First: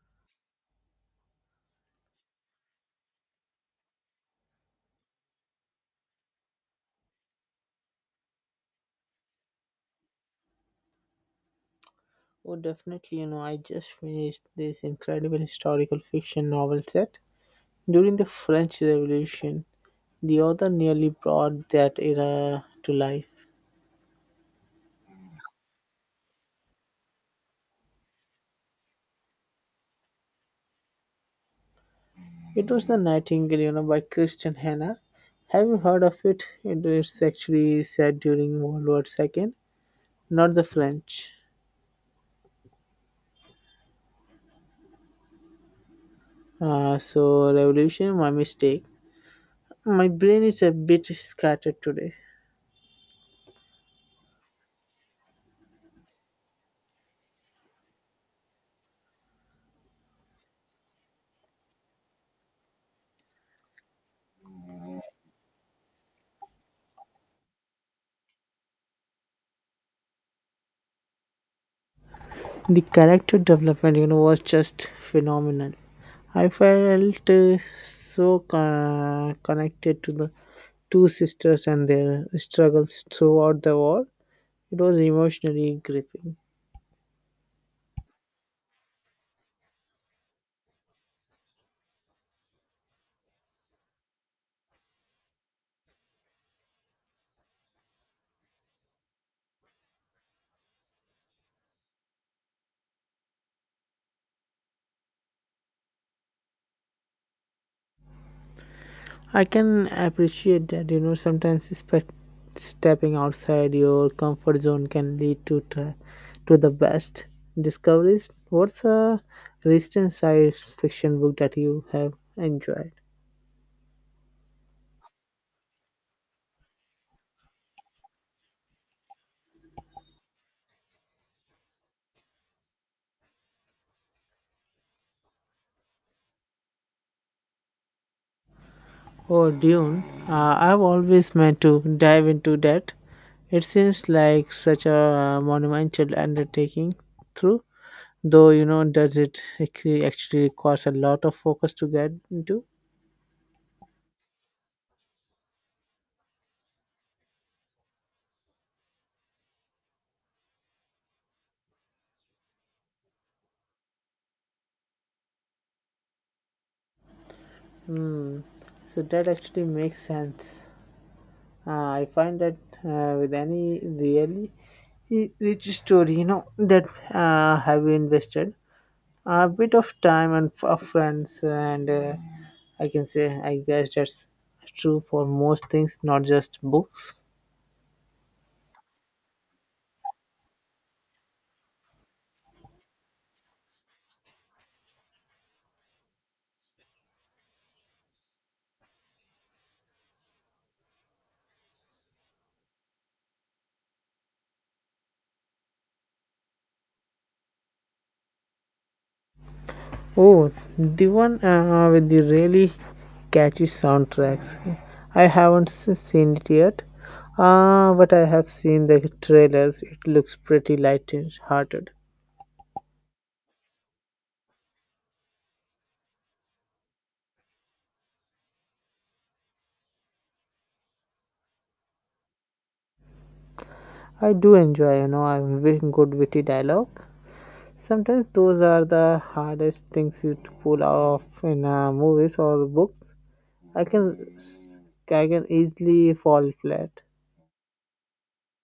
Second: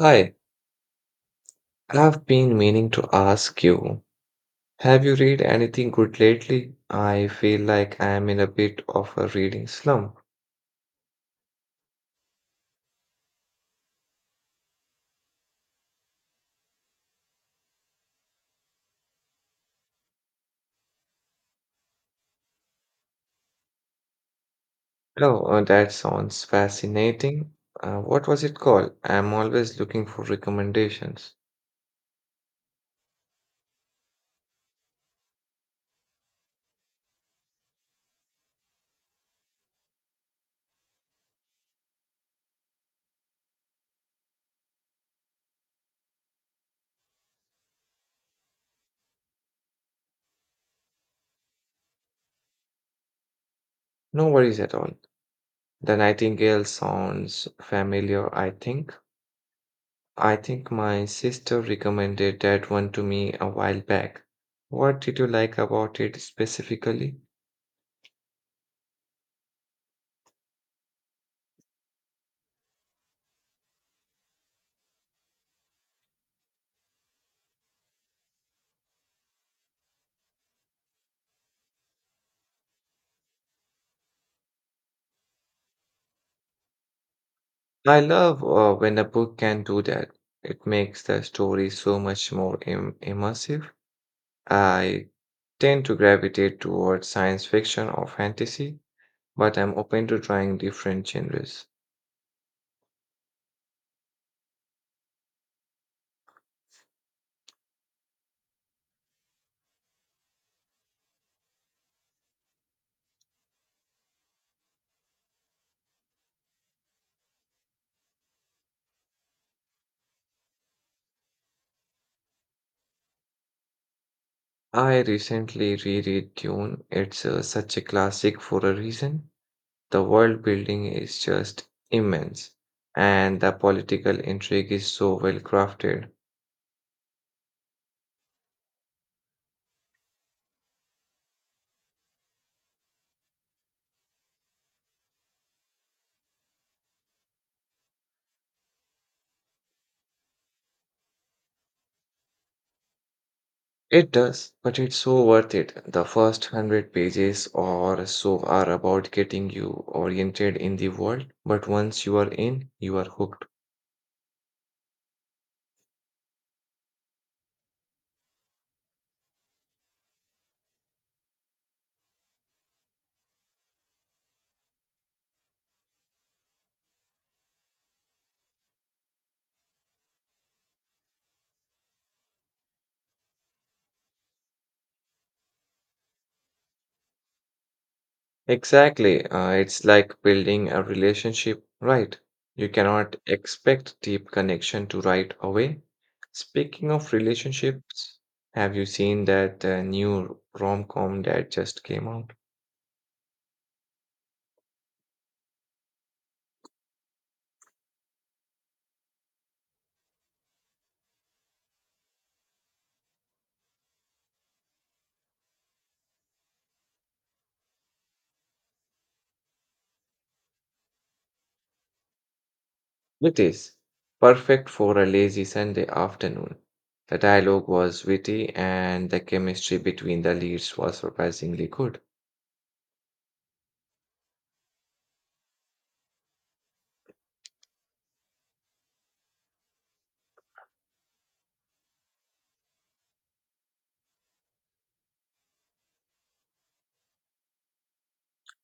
Hi, I've been meaning to ask you, have you read anything good lately? I feel like I'm in a bit of a reading slump. Oh, definitely. I just finished this incredible historical fiction novel set during the French Revolution. The author nearly brought that era to life. Oh, that sounds fascinating. What was it called? I'm always looking for recommendations. It was The Nightingale, by Christian Hannah. Have you heard of it? It is actually set during World War II, not the French. So, revolution, my mistake. My brain is a bit scattered today. No worries at all. The Nightingale sounds familiar, I think. I think my sister recommended that one to me a while back. What did you like about it specifically? The character development was just phenomenal. I felt so connected to the two sisters and their struggles throughout the war. It was emotionally gripping. I love when a book can do that. It makes the story so much more immersive. I tend to gravitate towards science fiction or fantasy, but I'm open to trying different genres. I can appreciate that. Sometimes stepping outside your comfort zone can lead to the best discoveries. What's a recent science fiction book that you have enjoyed? I recently reread Dune. It's such a classic for a reason. The world building is just immense, and the political intrigue is so well crafted. Oh, Dune. I've always meant to dive into that. It seems like such a monumental undertaking, through, though, does it actually requires a lot of focus to get into? It does, but it's so worth it. The first 100 pages or so are about getting you oriented in the world, but once you are in, you are hooked. Hmm. So that actually makes sense. I find that with any really rich story, that have you invested a bit of time and of friends and I can say, I guess that's true for most things, not just books. Exactly. It's like building a relationship, right? You cannot expect deep connection to right away. Speaking of relationships, have you seen that new rom-com that just came out? Oh, the one with the really catchy soundtracks. I haven't seen it yet, but I have seen the trailers. It looks pretty light-hearted. It is perfect for a lazy Sunday afternoon. The dialogue was witty and the chemistry between the leads was surprisingly good. I do enjoy, a good witty dialogue. Sometimes those are the hardest things you to pull off in movies or books. I can I can easily fall flat.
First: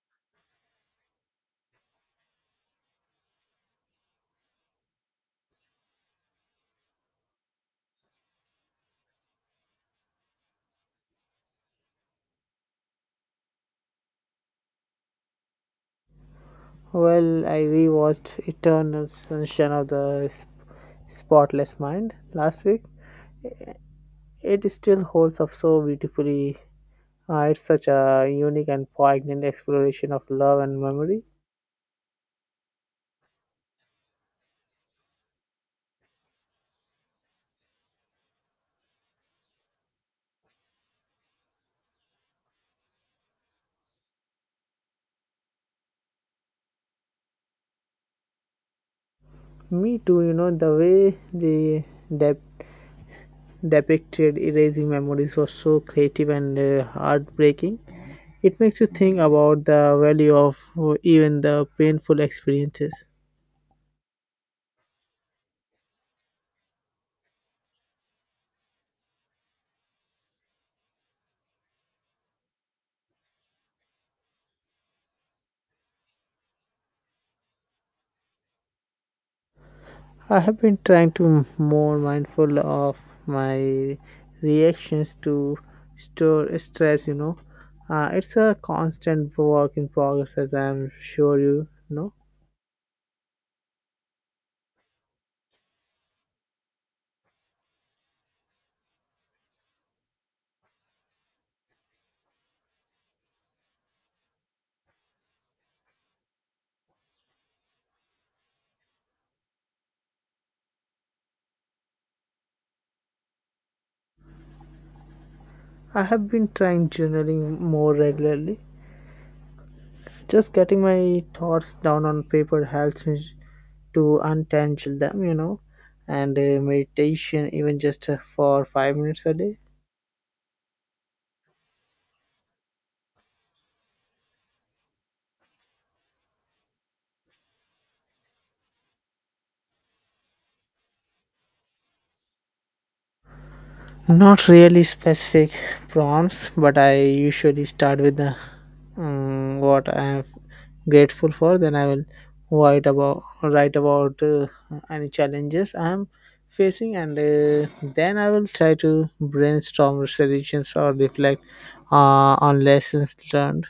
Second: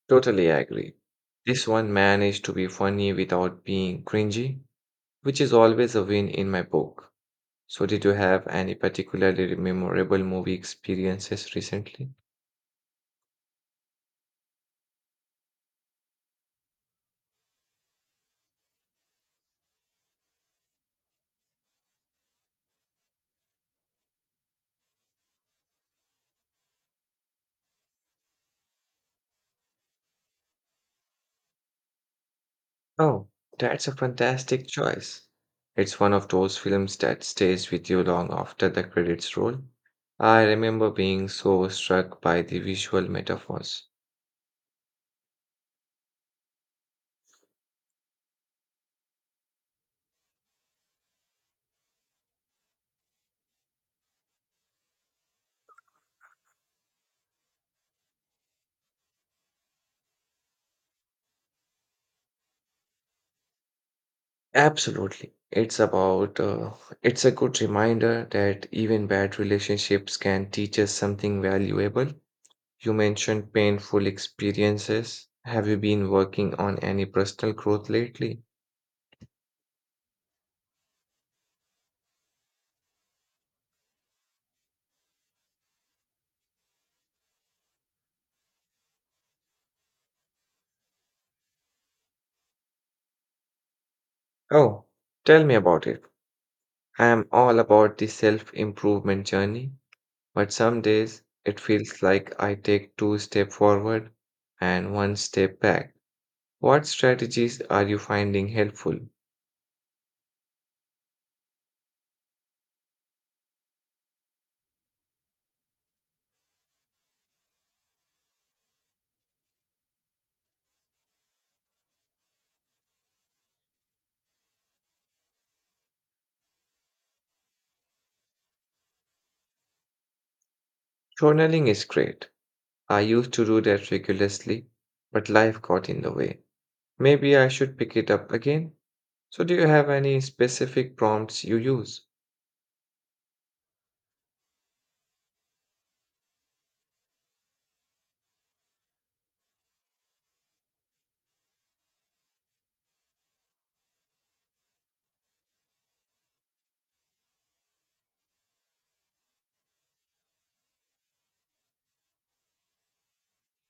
Totally agree. This one managed to be funny without being cringy, which is always a win in my book. So, did you have any particularly memorable movie experiences recently? Well, I rewatched Eternal Sunshine of the Spotless Mind last week. It still holds up so beautifully. It's such a unique and poignant exploration of love and memory. Oh, that's a fantastic choice. It's one of those films that stays with you long after the credits roll. I remember being so struck by the visual metaphors. Me too, the way they dep- depicted erasing memories was so creative and heartbreaking. It makes you think about the value of even the painful experiences. Absolutely. It's about, it's a good reminder that even bad relationships can teach us something valuable. You mentioned painful experiences. Have you been working on any personal growth lately? I have been trying to more mindful of my reactions to store stress. It's a constant work in progress, as I'm sure you know. Oh, tell me about it. I am all about the self improvement journey. But some days it feels like I take two steps forward and one step back. What strategies are you finding helpful? I have been trying journaling more regularly. Just getting my thoughts down on paper helps me to untangle them. And meditation, even just for 5 minutes a day. Journaling is great. I used to do that regularly, but life got in the way. Maybe I should pick it up again. So, do you have any specific prompts you use? Not really specific prompts, but I usually start with the what I am grateful for. Then I will write about any challenges I am facing, and then I will try to brainstorm solutions or reflect on lessons learned.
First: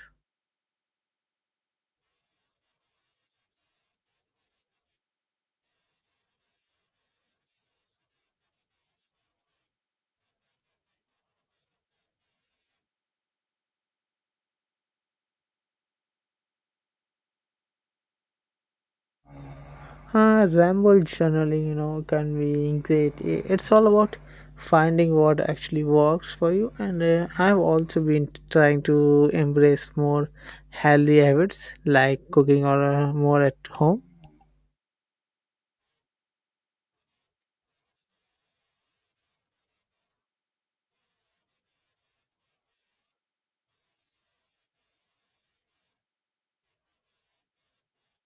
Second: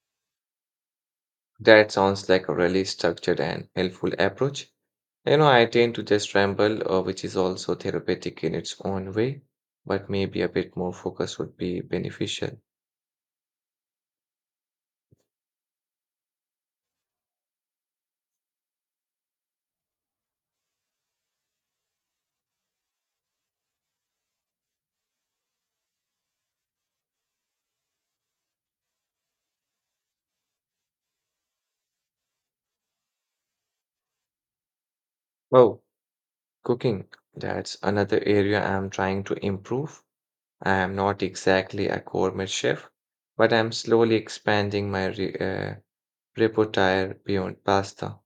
That sounds like a really structured and helpful approach. You know, I tend to just ramble, which is also therapeutic in its own way, but maybe a bit more focus would be beneficial. Ramble journaling, can be great. It's all about finding what actually works for you. And I've also been trying to embrace more healthy habits like cooking or more at home. Oh, cooking. That's another area I'm trying to improve. I am not exactly a gourmet chef, but I'm slowly expanding my re repertoire beyond pasta.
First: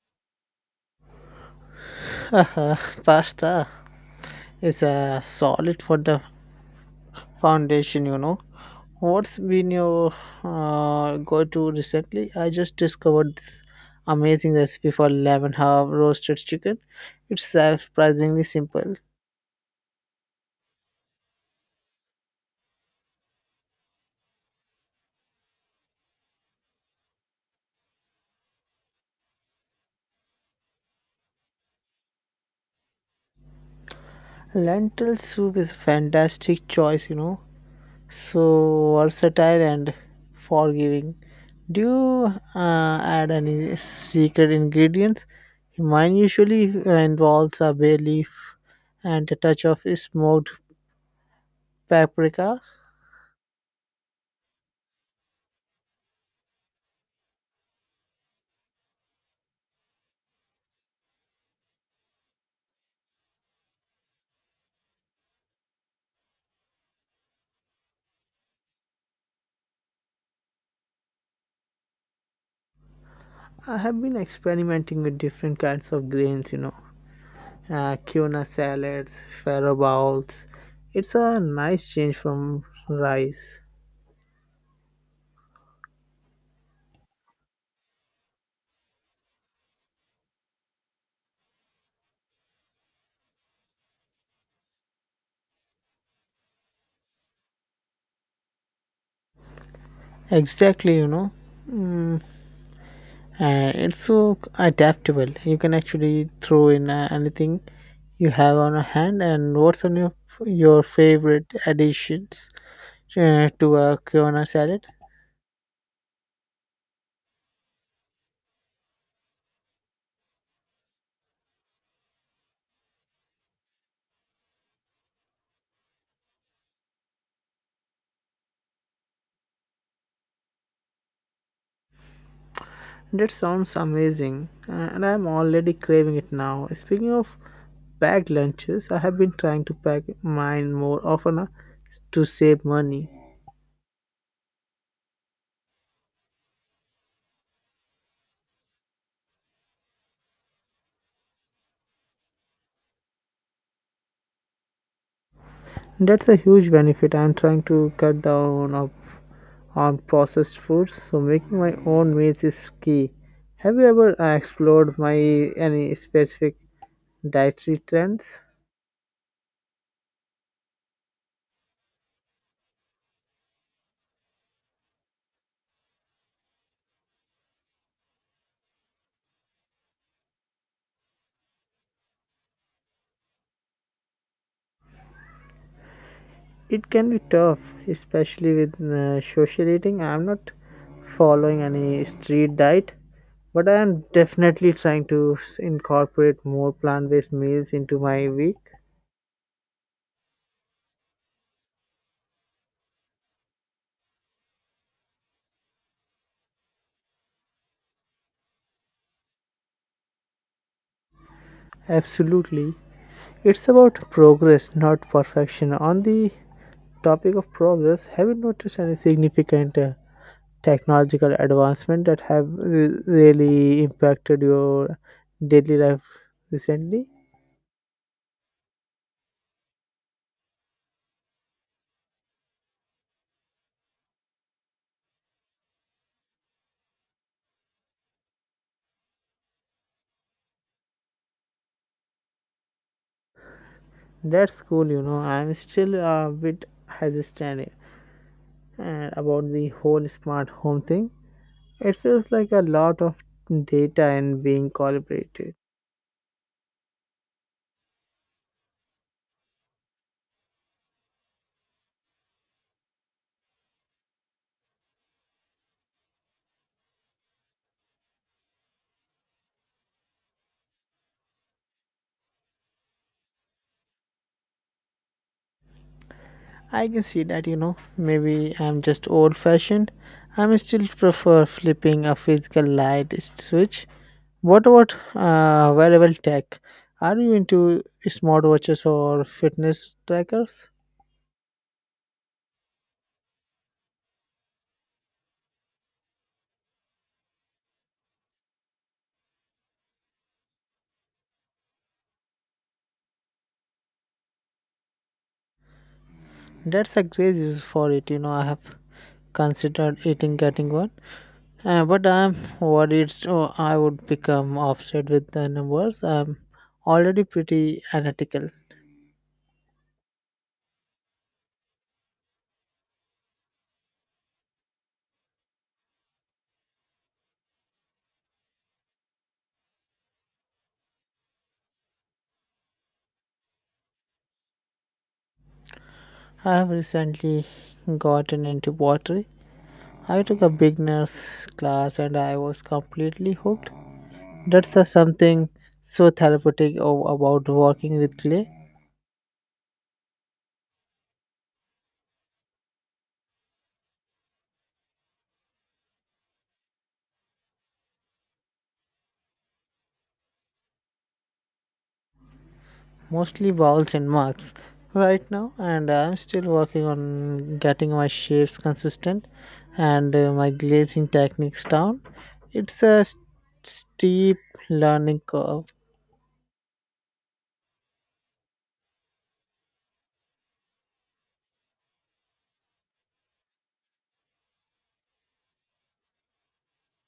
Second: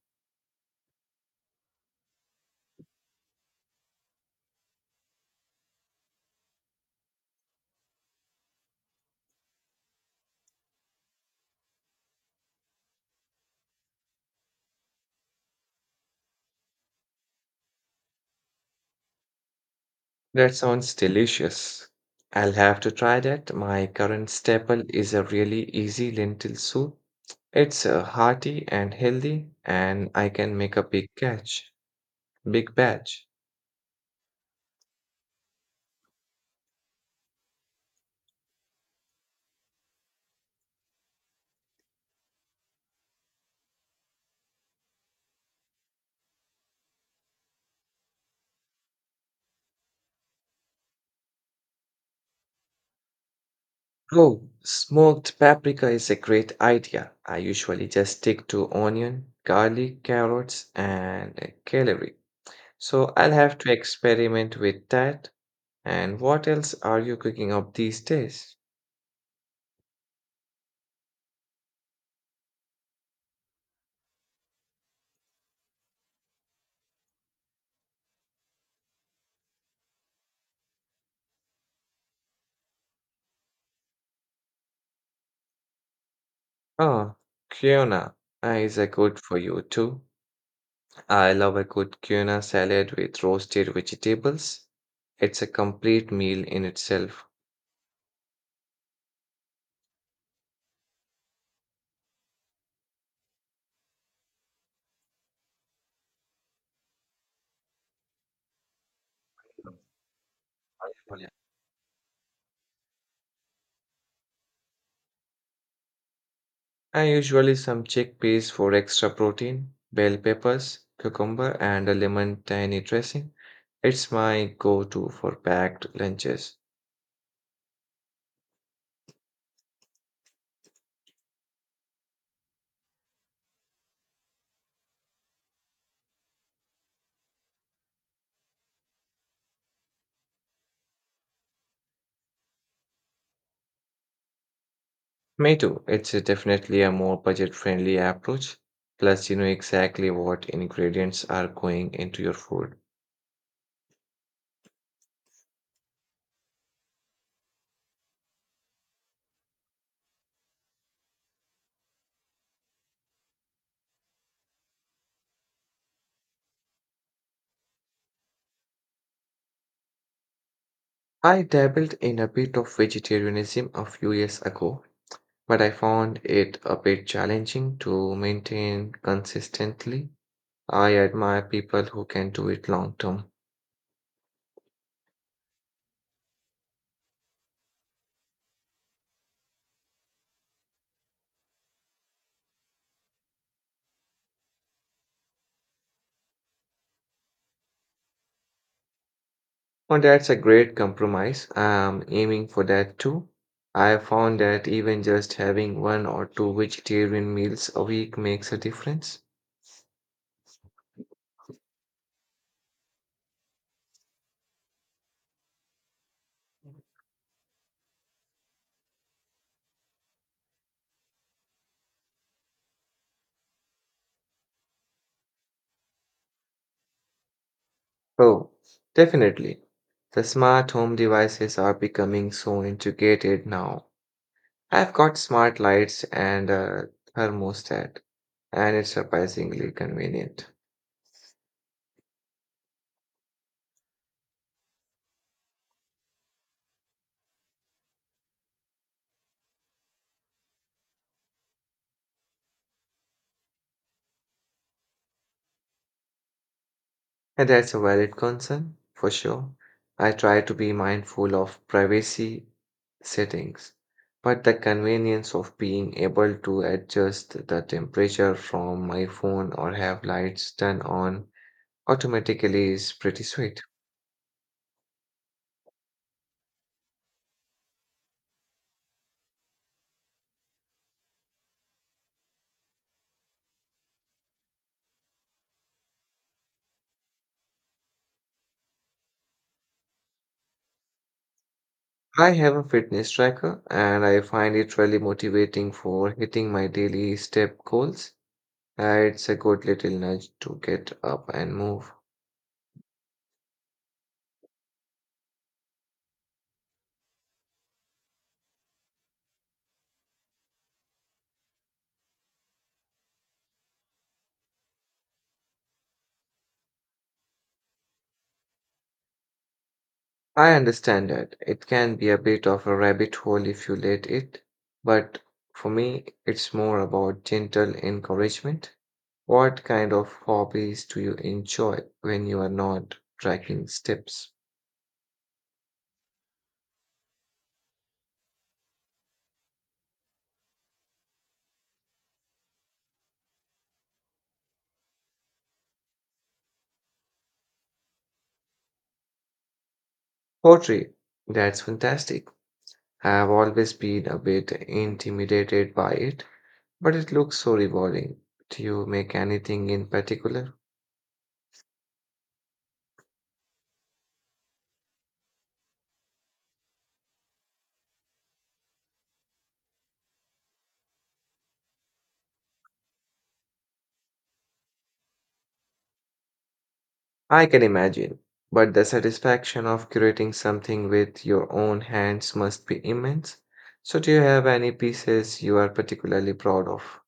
Pasta is solid for the foundation. What's been your go to recently? I just discovered this amazing recipe for lemon herb roasted chicken. It's surprisingly simple. That sounds delicious. I'll have to try that. My current staple is a really easy lentil soup. It's hearty and healthy, and I can make a big batch. Lentil soup is a fantastic choice, so versatile and forgiving. Do you add any secret ingredients? Mine usually involves a bay leaf and a touch of smoked paprika. Oh, smoked paprika is a great idea. I usually just stick to onion, garlic, carrots, and celery. So I'll have to experiment with that. And what else are you cooking up these days? I have been experimenting with different kinds of grains, quinoa salads, farro bowls. It's a nice change from rice. Oh, quinoa is a good for you too. I love a good quinoa salad with roasted vegetables. It's a complete meal in itself. Exactly. And it's so adaptable. You can actually throw in anything you have on a hand, and what's on your favorite additions to a quinoa salad? I usually some chickpeas for extra protein, bell peppers, cucumber, and a lemon tiny dressing. It's my go-to for packed lunches. That sounds amazing. And I'm already craving it now. Speaking of packed lunches, I have been trying to pack mine more often to save money. Me too. It's a definitely a more budget-friendly approach. Plus, you know exactly what ingredients are going into your food. That's a huge benefit. I'm trying to cut down on processed foods, so making my own meals is key. Have you ever explored my any specific dietary trends? I dabbled in a bit of vegetarianism a few years ago, but I found it a bit challenging to maintain consistently. I admire people who can do it long term. It can be tough, especially with social eating. I'm not following any strict diet, but I am definitely trying to incorporate more plant-based meals into my week. Oh, that's a great compromise. I'm aiming for that too. I found that even just having one or two vegetarian meals a week makes a difference. Absolutely. It's about progress, not perfection. On the topic of progress, have you noticed any significant technological advancement that have really impacted your daily life recently? Oh, definitely. The smart home devices are becoming so integrated now. I've got smart lights and a thermostat, and it's surprisingly convenient. That's cool. I'm still a bit hesitant about the whole smart home thing. It feels like a lot of data and being collaborated. And that's a valid concern for sure. I try to be mindful of privacy settings, but the convenience of being able to adjust the temperature from my phone or have lights turn on automatically is pretty sweet. I can see that. Maybe I'm just old fashioned. I'm still prefer flipping a physical light switch. What about wearable tech? Are you into smartwatches or fitness trackers? I have a fitness tracker and I find it really motivating for hitting my daily step goals. It's a good little nudge to get up and move. That's a great use for it. I have considered eating getting one, but I'm worried I would become offset with the numbers. I'm already pretty analytical. I understand that it can be a bit of a rabbit hole if you let it, but for me, it's more about gentle encouragement. What kind of hobbies do you enjoy when you are not tracking steps? I have recently gotten into pottery. I took a beginner's class and I was completely hooked. That's a something so therapeutic about working with clay. Poetry, that's fantastic. I've always been a bit intimidated by it, but it looks so rewarding. Do you make anything in particular? Mostly balls and marks right now, and I'm still working on getting my shapes consistent and my glazing techniques down. It's a steep learning curve. I can imagine, but the satisfaction of curating something with your own hands must be immense. So, do you have any pieces you are particularly proud of?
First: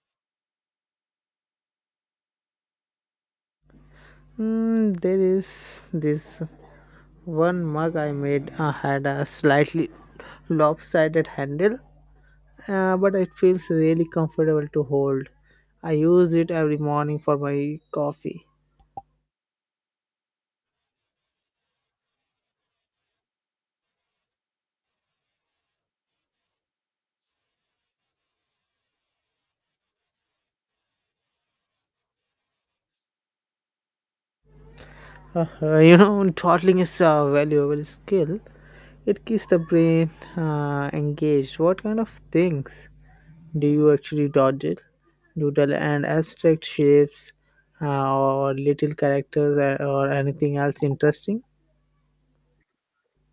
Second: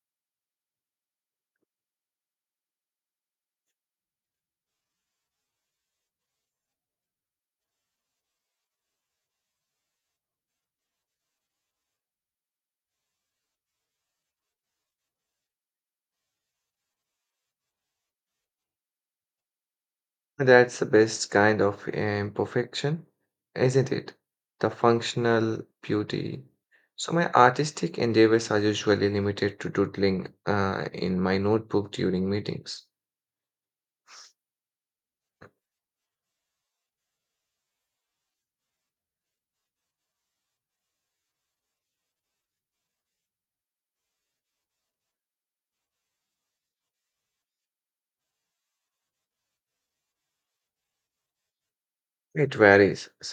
There is this one mug I made had a slightly lopsided handle but it feels really comfortable to hold. I use it every morning for my coffee. That's the best kind of imperfection, isn't it? The functional beauty. So, my artistic endeavors are usually limited to doodling in my notebook during meetings. Dawdling is a valuable skill. It keeps the brain engaged. What kind of things do you actually dodge? Doodle and abstract shapes, or little characters, or anything else interesting? It varies.